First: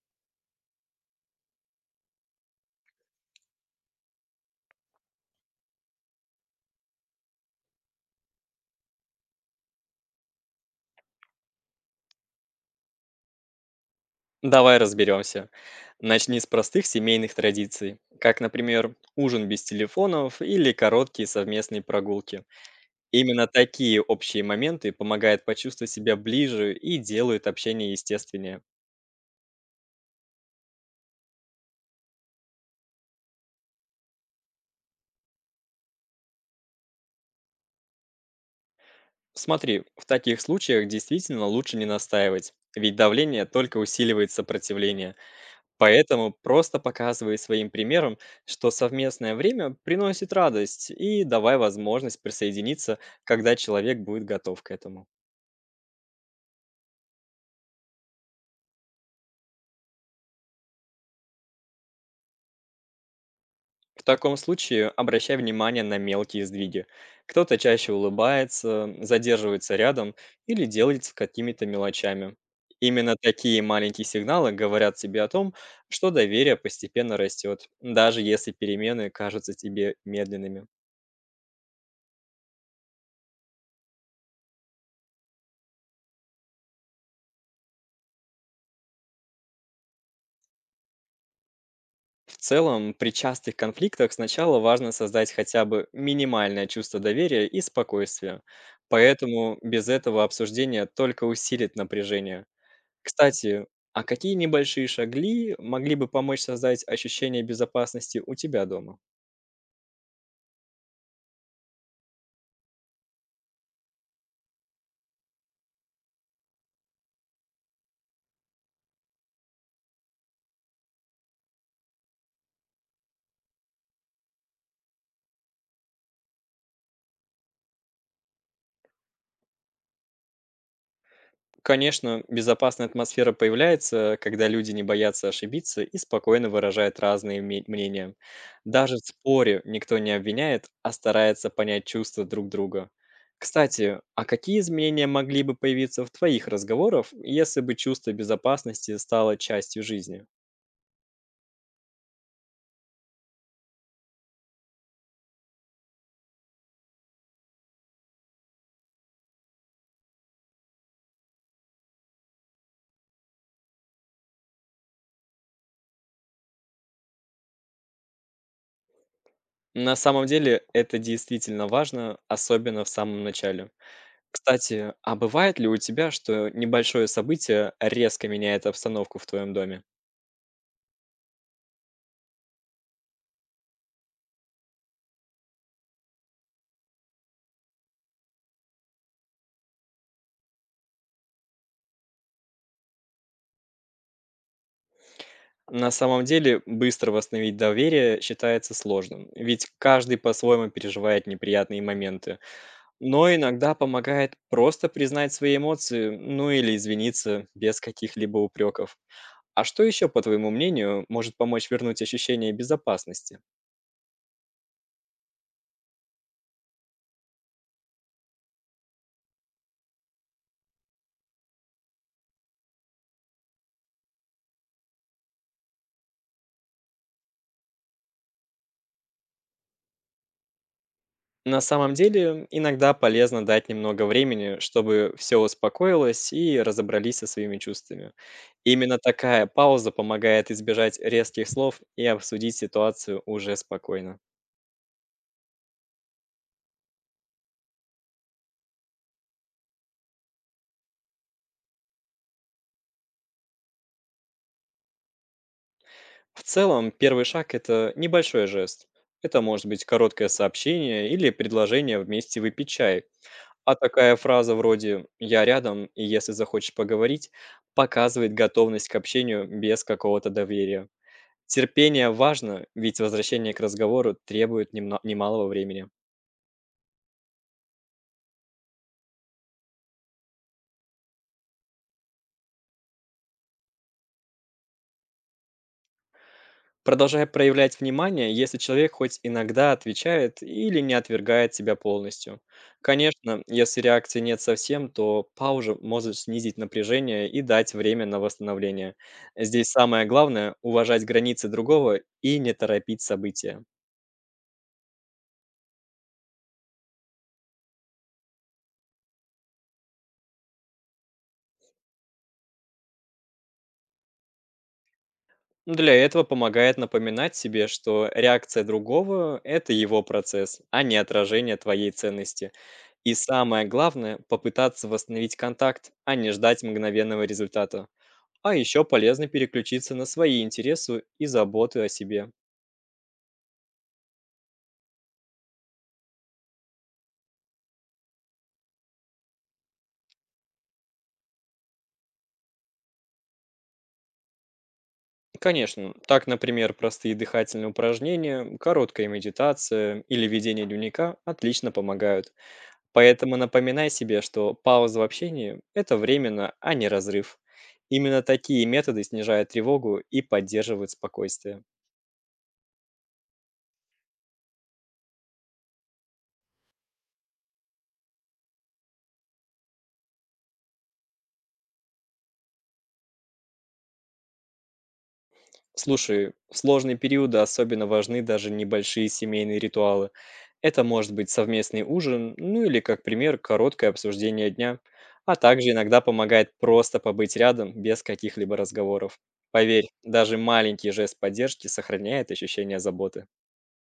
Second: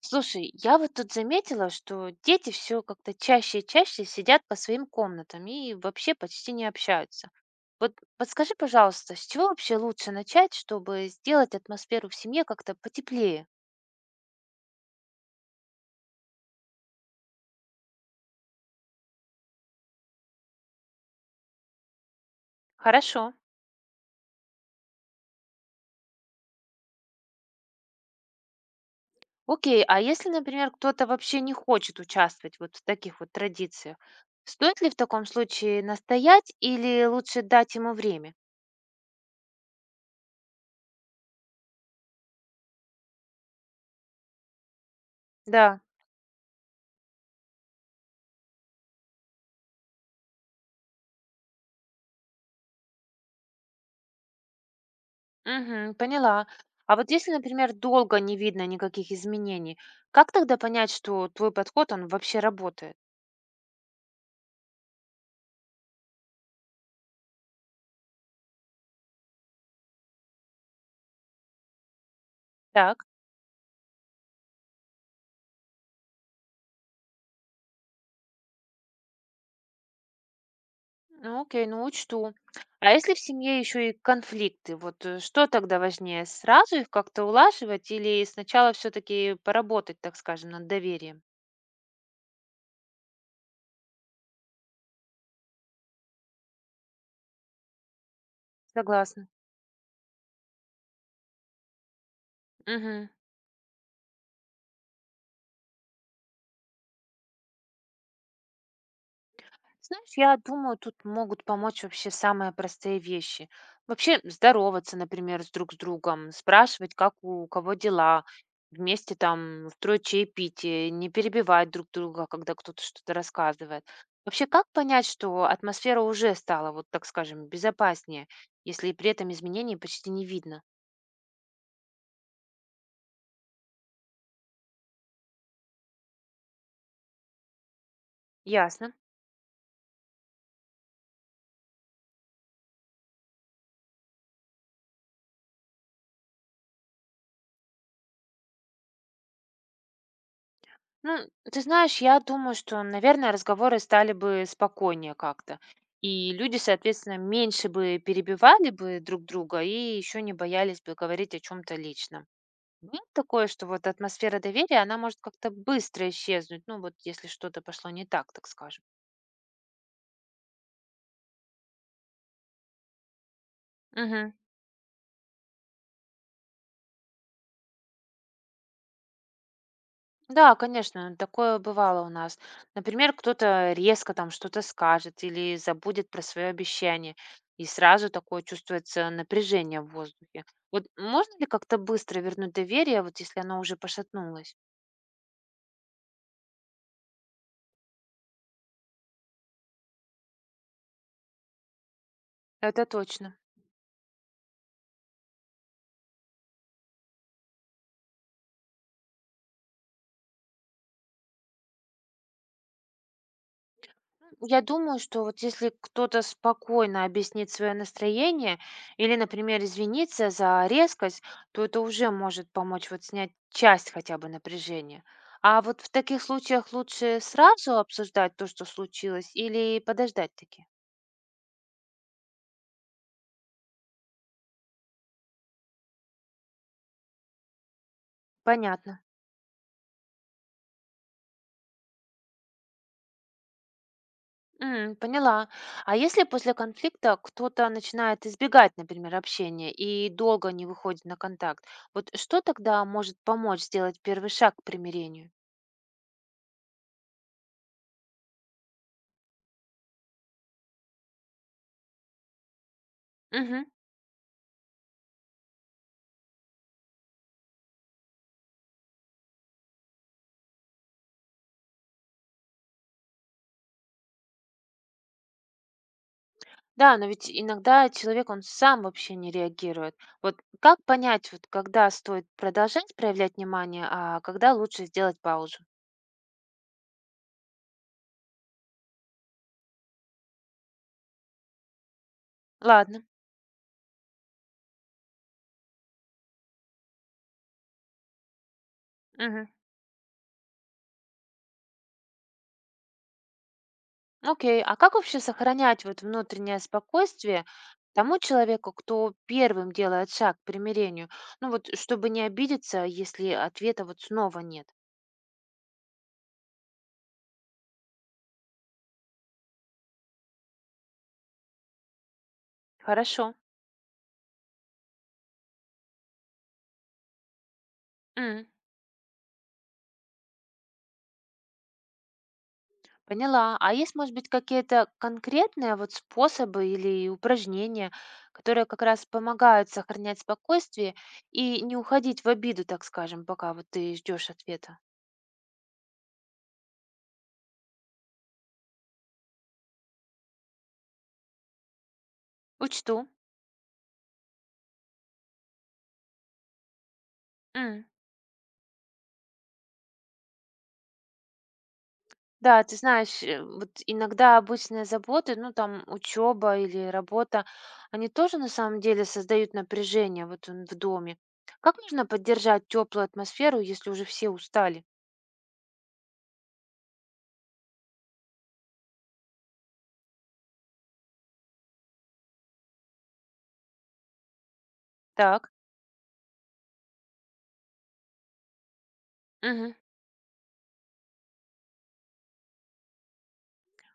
Слушай, я вот тут заметила, что дети все как-то чаще и чаще сидят по своим комнатам и вообще почти не общаются. Вот подскажи, пожалуйста, с чего вообще лучше начать, чтобы сделать атмосферу в семье как-то потеплее? Давай разберемся. Начни с простых семейных традиций, как, например, ужин без телефонов или короткие совместные прогулки. Хорошо. Именно такие общие моменты помогают почувствовать себя ближе и делают общение естественнее. Окей, а если, например, кто-то вообще не хочет участвовать вот в таких вот традициях, стоит ли в таком случае настоять или лучше дать ему время? Смотри, в таких случаях действительно лучше не настаивать, ведь давление только усиливает сопротивление. Да. Поэтому просто показывай своим примером, что совместное время приносит радость и давай возможность присоединиться, когда человек будет готов к этому. Мгм, поняла. А вот если, например, долго не видно никаких изменений, как тогда понять, что твой подход, он вообще работает? В таком случае обращай внимание на мелкие сдвиги. Кто-то чаще улыбается, задерживается рядом или делится какими-то мелочами. Так, Именно такие маленькие сигналы говорят тебе о том, что доверие постепенно растет, даже если перемены кажутся тебе медленными. ну окей, ну учту. А если в семье еще и конфликты, вот что тогда важнее, сразу их как-то улаживать или сначала все-таки поработать, так скажем, над доверием? В целом, при частых конфликтах сначала важно создать хотя бы минимальное чувство доверия и спокойствия. Согласна. Поэтому без этого обсуждение только усилит напряжение. Мгм. Кстати, а какие небольшие шагли могли бы помочь создать ощущение безопасности у тебя дома? Знаешь, я думаю, тут могут помочь вообще самые простые вещи. Вообще здороваться, например, с друг с другом, спрашивать, как у кого дела, вместе там устроить чаепитие, не перебивать друг друга, когда кто-то что-то рассказывает. Вообще, как понять, что атмосфера уже стала, вот так скажем, безопаснее, если при этом изменений почти не видно? Конечно, безопасная атмосфера появляется, когда люди не боятся ошибиться и спокойно выражают разные мнения. Ясно. Даже в споре никто не обвиняет, а старается понять чувства друг друга. Кстати, а какие изменения могли бы появиться в твоих разговорах, если бы чувство безопасности стало частью жизни? Ну, ты знаешь, я думаю, что, наверное, разговоры стали бы спокойнее как-то. И люди, соответственно, меньше бы перебивали бы друг друга и еще не боялись бы говорить о чем-то личном. Нет такое, что вот атмосфера доверия, она может как-то быстро исчезнуть, ну вот если что-то пошло не так, так скажем. На самом деле это действительно важно, особенно в самом начале. Мгм. Кстати, а бывает ли у тебя, что небольшое событие резко меняет обстановку в твоем доме? Да, конечно, такое бывало у нас. Например, кто-то резко там что-то скажет или забудет про свое обещание, и сразу такое чувствуется напряжение в воздухе. Вот можно ли как-то быстро вернуть доверие, вот если оно уже пошатнулось? На самом деле, быстро восстановить доверие считается сложным, ведь каждый по-своему переживает неприятные моменты. Это Но точно. иногда помогает просто признать свои эмоции, ну или извиниться без каких-либо упреков. А что еще, по твоему мнению, может помочь вернуть ощущение безопасности? Я думаю, что вот если кто-то спокойно объяснит свое настроение или, например, извинится за резкость, то это уже может помочь вот снять часть хотя бы напряжения. А вот в таких случаях лучше сразу обсуждать то, что случилось, или подождать таки? На самом деле, иногда полезно дать немного времени, чтобы все успокоилось и разобрались со своими чувствами. Именно Понятно. такая пауза помогает избежать резких слов и обсудить ситуацию уже спокойно. М, поняла. А если после конфликта кто-то начинает избегать, например, общения и долго не выходит на контакт, вот что тогда может помочь сделать первый шаг к примирению? В целом, первый шаг– это небольшой жест. Это может быть короткое сообщение или предложение вместе выпить чай. Мгм. А такая фраза вроде «я рядом, и если захочешь поговорить» показывает готовность к общению без какого-то доверия. Терпение важно, ведь возвращение к разговору требует немалого времени. Да, но ведь иногда человек, он сам вообще не реагирует. Вот как понять, вот когда стоит продолжать проявлять внимание, а когда лучше сделать паузу? Продолжай проявлять внимание, если человек хоть иногда отвечает или не отвергает тебя полностью. Ладно. Конечно, если реакции нет совсем, то пауза может снизить напряжение и дать время на восстановление. Мгм. Здесь самое главное– уважать границы другого и не торопить события. Окей. А как вообще сохранять вот внутреннее спокойствие тому человеку, кто первым делает шаг к примирению? Ну вот, чтобы не обидеться, если ответа вот снова нет. Ну, для этого помогает напоминать себе, что реакция другого– это его процесс, а не отражение твоей ценности. И Хорошо. самое главное– попытаться восстановить контакт, а не ждать мгновенного результата. М. А еще полезно переключиться на свои интересы и заботы о себе. Поняла. А есть, может быть, какие-то конкретные вот способы или упражнения, которые как раз помогают сохранять спокойствие и не уходить в обиду, так скажем, пока вот ты ждешь ответа? Конечно, так, например, простые дыхательные упражнения, короткая медитация или ведение дневника отлично помогают. Учту. Поэтому напоминай себе, что пауза в общении– это временно, а не разрыв. М. Именно такие методы снижают тревогу и поддерживают спокойствие. Да, ты знаешь, вот иногда обычные заботы, ну там учеба или работа, они тоже на самом деле создают напряжение вот в доме. Как можно поддержать теплую атмосферу, если уже все устали? Слушай, в сложные периоды особенно важны даже небольшие семейные ритуалы. Это может быть совместный ужин, ну или, как пример, короткое обсуждение дня. А Так. также иногда помогает просто побыть рядом без каких-либо разговоров. Мгм. Поверь, даже маленький жест поддержки сохраняет ощущение заботы.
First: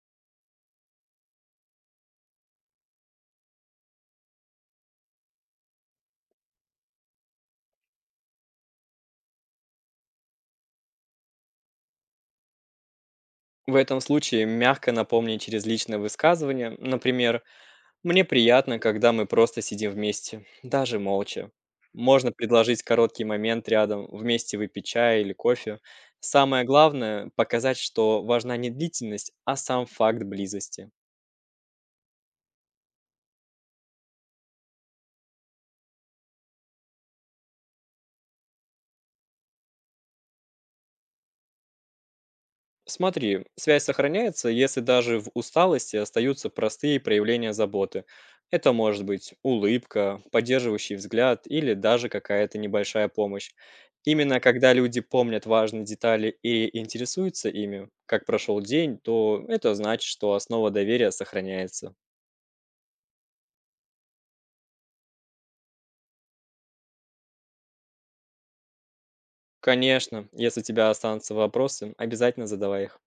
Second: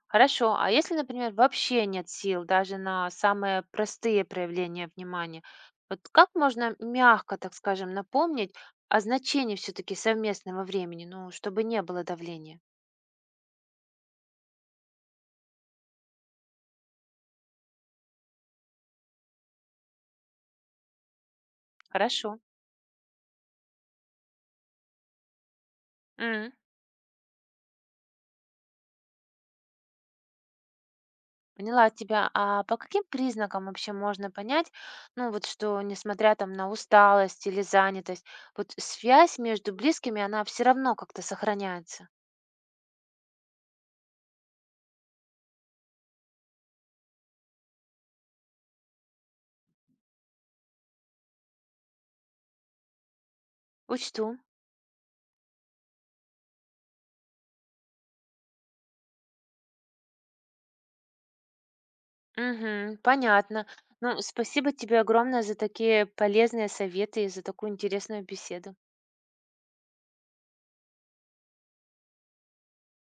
Хорошо, а если, например, вообще нет сил даже на самые простые проявления внимания, вот как можно мягко, так скажем, напомнить о значении все-таки совместного времени, ну, чтобы не было давления? В этом случае мягко напомни через личное высказывание, например, «Мне приятно, когда мы просто сидим вместе, даже молча». Хорошо, Можно предложить короткий момент рядом, вместе выпить чай или кофе. М. Самое главное– показать, что важна не длительность, а сам факт близости. поняла тебя. А по каким признакам вообще можно понять, ну, вот что, несмотря там на усталость или занятость, вот связь между близкими, она все равно как-то сохраняется? Смотри, связь сохраняется, если даже в усталости остаются простые проявления заботы. Это может быть улыбка, поддерживающий взгляд или даже какая-то небольшая помощь. Учту. Именно когда люди помнят важные детали и интересуются ими, как прошел день, то это значит, что основа доверия сохраняется. Мгм. Понятно. Ну, спасибо тебе огромное за такие полезные советы и за такую интересную беседу. Конечно, если у тебя останутся вопросы, обязательно задавай их.